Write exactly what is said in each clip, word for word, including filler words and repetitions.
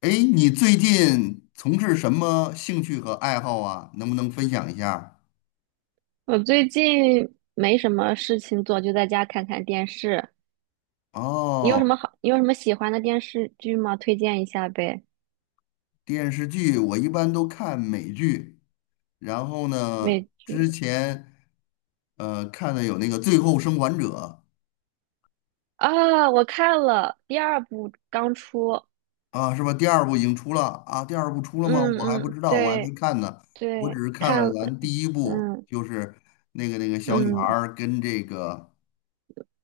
哎，你最近从事什么兴趣和爱好啊？能不能分享一下？我最近没什么事情做，就在家看看电视。你有哦，什么好？你有什么喜欢的电视剧吗？推荐一下呗。电视剧我一般都看美剧，然后呢，美之剧前呃看的有那个《最后生还者》。啊，我看了第二部刚出，啊，是吧？第二部已经出了啊？第二部出了吗？我还嗯不嗯，知道，我还没对看呢，我只对，是看了看了，咱第一部，嗯就是那个那个小女孩嗯，儿跟这个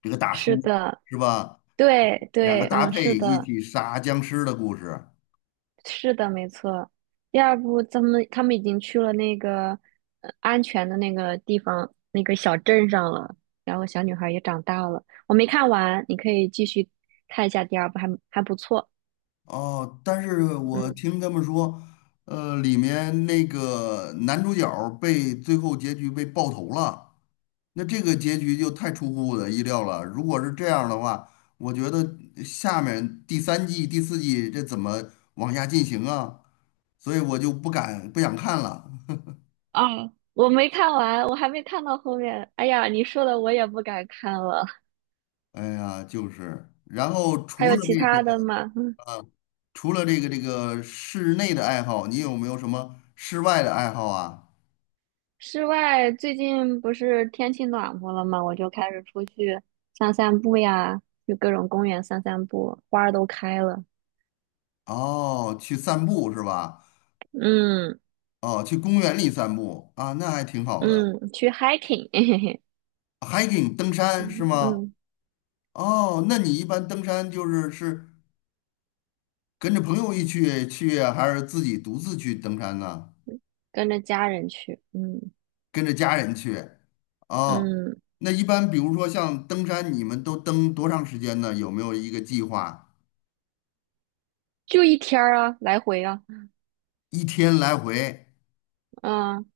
这个大是叔，的，是吧？对两个对，搭嗯是配一的，起杀僵尸的故事。是的，没错。第二部，他们他们已经去了那个呃安全的那个地方，那个小镇上了。然后小女孩也长大了。我没看完，你可以继续看一下第二部，还还不错。哦，但是我嗯，听他们说，呃，里面那个男主角儿被最后结局被爆头了，那这个结局就太出乎我的意料了。如果是这样的话，我觉得下面第三季、第四季这怎么往下进行啊？所以我就不敢不想看了。啊，我没看完，我还没看到后面。哎呀，你说的我也不敢看了。哎呀，就是，然后还除有了其这他的个。吗？嗯，除了这个这个室内的爱好，你有没有什么室外的爱好啊？室外最近不是天气暖和了吗？我就开始出去散散步呀，去各种公园散散步，花儿都开了。哦，去散步是吧？嗯。哦，去公园里散步啊，那还挺好的。嗯，去 hiking，嘿嘿嘿，hiking 登山是嗯吗？嗯，哦，那你一般登山就是是跟着朋友一起去啊，还是自己独自去登山呢？跟着家人去，嗯跟着家人去？哦，嗯，那一般比如说像登山，你们都登多长时间呢？有没有一个计划？就一天儿啊，来回啊，一天来回？嗯，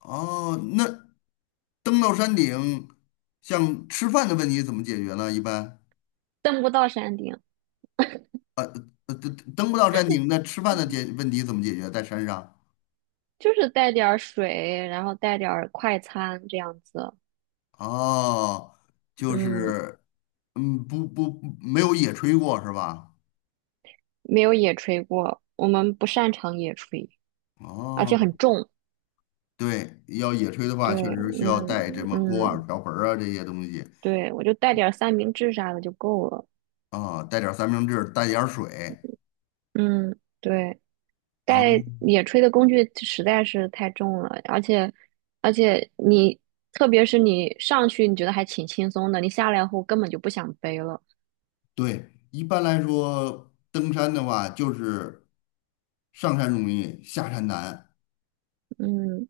哦，那登到山顶，像吃饭的问题怎么解决呢？一般，登不到山顶，呃，登登不到山顶，那吃饭的解问题怎么解决？在山上？就是带点儿水，然后带点儿快餐这样子，哦，就嗯，是，嗯，不不，没有野炊过是吧？没有野炊过，我们不擅长野炊，而且哦，很重，对，要野炊的话，确对，实需要带什嗯么锅碗嗯，瓢盆儿啊这些东西对，我就带点儿三明治啥的就够了，啊，带点儿三明治，带点儿水嗯，对。带啊。野炊的工具实在是太重了，而且而且你特别是你上去你觉得还挺轻松的，你下来后根本就不想背了。对，一般来说，登山的话就是上山容易，下山难。嗯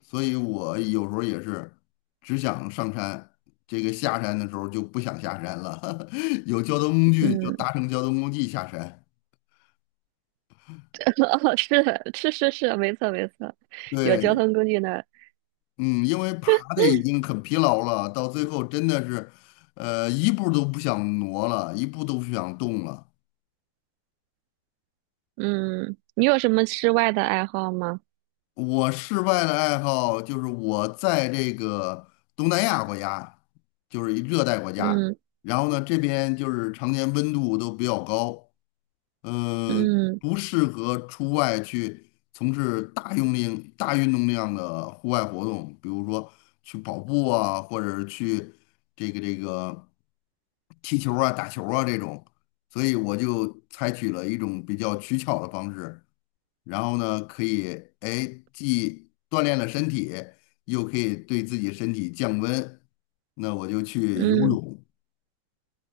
所以我有时候也是只想上山，这个下山的时候就不想下山了。有交通工具就嗯，搭乘交通工具下山。哦，是的是是是，没错没错，有交对，通工具的。嗯，因为爬的已经很疲劳了，到最后真的是，呃，一步都不想挪了，一步都不想动了。嗯，你有什么室外的爱好吗？我室外的爱好就是我在这个东南亚国家，就是一热带国家，嗯然后呢，这边就是常年温度都比较高。嗯、呃，嗯不适合出外去从事大用力、大运动量的户外活动，比如说去跑步啊，或者是去这个这个踢球啊、打球啊这种。所以我就采取了一种比较取巧的方式，然后呢，可以哎既锻炼了身体，又可以对自己身体降温。那我就去游嗯。泳。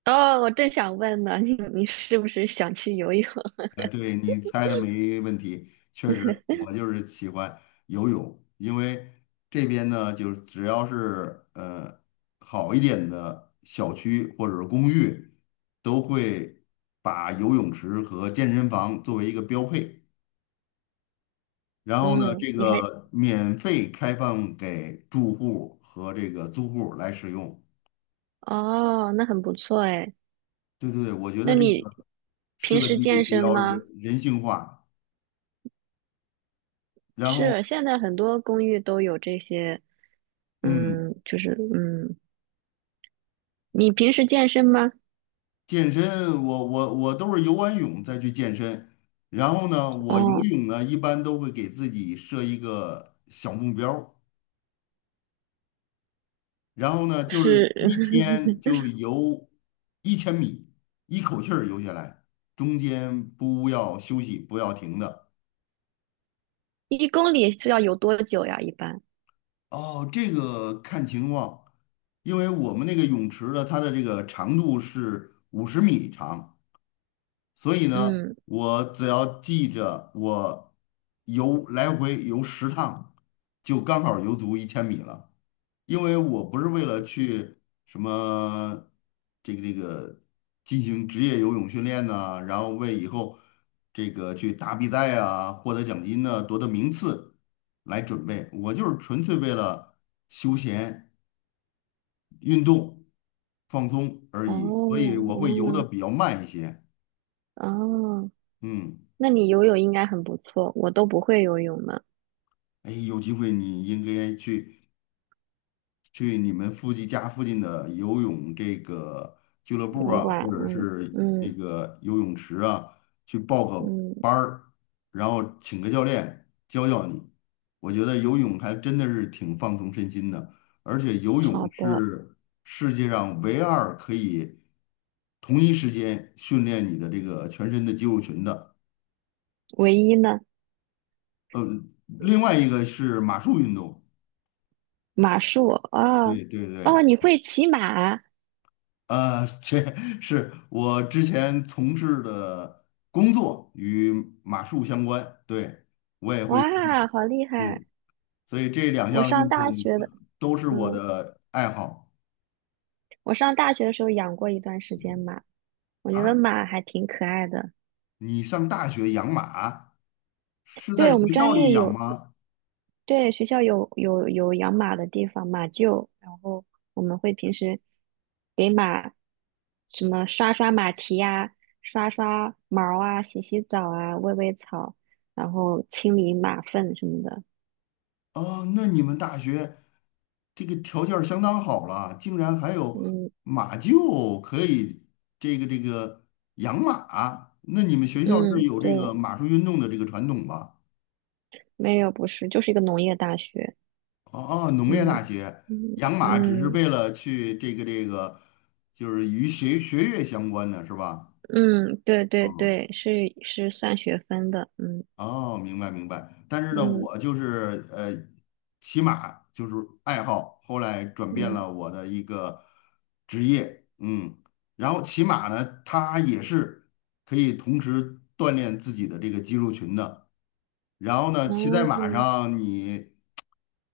哦，我正想问呢，你你是不是想去游泳？哎，对，你猜的没问题，确实，我就是喜欢游泳，因为这边呢，就是只要是呃好一点的小区或者是公寓，都会把游泳池和健身房作为一个标配，然后呢，嗯，这你还个免费开放给住户和这个租户来使用。哦，那很不错哎。对对对，我觉那得这你个平设时计健比身较人吗？人性化，然后是，现在很多公寓都有这些，嗯。嗯，就是嗯，你平时健身吗？健身，我我我都是游完泳再去健身，然后呢，我游哦，泳呢一般都会给自己设一个小目标儿，然后呢就是是，一天就 游一千米，一口气儿游下来，中间不要休息，不要停的。一公里是要游多久呀？一般，哦，这个看情况，因为我们那个泳池的它的这个长度是五十米长。所以呢，嗯，我只要记着我游来回游十趟，就刚好游足一千米了。因为我不是为了去什么这个这个进行职业游泳训练呐、然后为以后这个去打比赛啊、获得奖金呢、夺得名次来准备，我就是纯粹为了休闲运动放松而哦，已。所以我会游的哦，比较慢一些，哦，嗯。那你游泳应该很不错，我都不会游泳呢，哎，有机会你应该去去你们附近家附近的游泳这个俱乐游部泳啊，馆，或者嗯是这嗯个游泳池啊，去报个嗯，班儿，然后请个教练教教你。我觉得游泳还真的是挺放松身心的，而且游泳好的，是世界上唯二可以同一时间训练你的这个全身的肌肉群的。唯一呢，呃，另外一个是马术运动。马术，哦对对对。哦，你会骑马，呃，这 是我之前从事的工作与马术相关，对，我也会欣哇，赏，好厉害，嗯，所以这两我项上运动大学的。都是我嗯。的爱好我上大学的时候养过一段时间马，我觉得啊。马还挺可爱的。你上大学养马是在对，我学们校专里业养有，吗？对，学校有有有养马的地方，马厩，然后我们会平时给马什么刷刷马蹄呀、刷刷毛啊、洗洗澡啊、喂喂草，然后清理马粪什么的。哦，那你们大学这个条件儿相当好了，竟然还有嗯马厩可以这个这个养马啊，那你们学校是嗯，有对，这个马术运动的这个传统吧？没有，不是，就是一个农业大学。哦，农业嗯大学嗯养马只是嗯。为了去这个这个，就是与学学业相关的是吧？嗯，对对哦对，是是算学分的，嗯哦，明白明白。但是呢，嗯我就是呃，骑马就是爱好，后来转变嗯，了我的一个职业，嗯。然后骑马呢，它也是可以同时锻炼自己的这个肌肉群的。然后呢，骑在马哦，上，你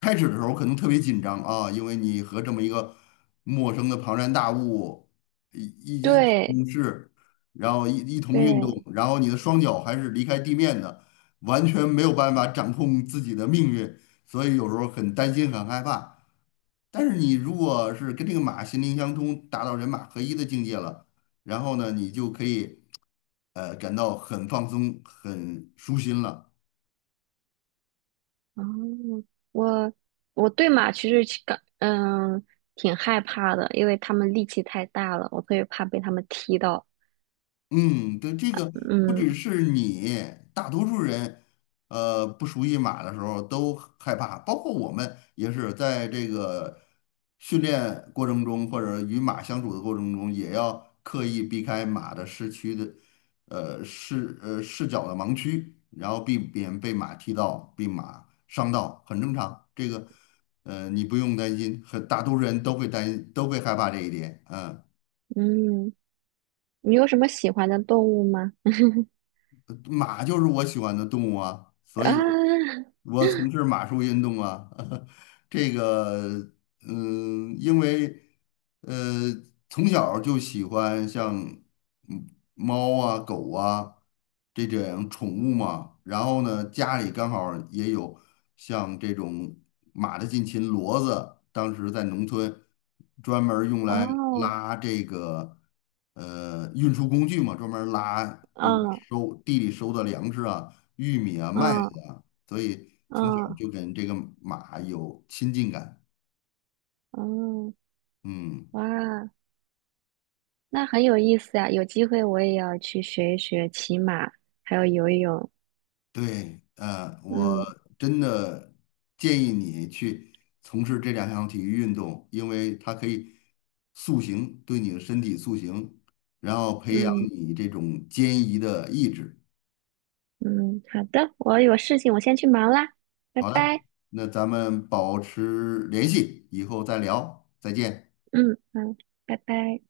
开始的时候可能特别紧张啊，因为你和这么一个陌生的庞然大物一一一起共对事，然后一一同运动，对，然后你的双脚还是离开地面的，完全没有办法掌控自己的命运，所以有时候很担心，很害怕。但是你如果是跟这个马心灵相通，达到人马合一的境界了，然后呢，你就可以呃感到很放松、很舒心了。哦，我我对马其实其感嗯挺害怕的，因为他们力气太大了，我特别怕被他们踢到。嗯，对，这个不嗯只是你，大多数人，呃，不熟悉马的时候都害怕，包括我们也是在这个训练过程中，或者与马相处的过程中，也要刻意避开马的视区的，呃，视呃视角的盲区，然后避免被马踢到、被马伤到，很正常。这个，呃，你不用担心，很大多数人都会担都会害怕这一点，嗯。嗯，你有什么喜欢的动物吗？马就是我喜欢的动物啊，所以 我从事马术运动啊。这个嗯，因为呃，从小就喜欢像嗯猫啊、狗啊这种宠物嘛。然后呢，家里刚好也有像这种马的近亲骡子，当时在农村专门儿用啊，来哦，拉这个呃运输工具嘛，专门儿拉，比如嗯收地里收的粮食啊、玉米啊、麦嗯子啊，所以从小嗯就跟这个马有亲近感。嗯，嗯，哇，那很有意思呀，有机会我也要去学一学骑马，还有游泳。对，呃，我嗯真的建议你去从事这两项体育运动，因为它可以塑形，对你的身体塑形，然后培养嗯你这种坚毅的意志。嗯，好的，我有事情，我先去忙啦，拜好的，拜。那咱们保持联系，以后再聊，再见。嗯嗯，拜拜。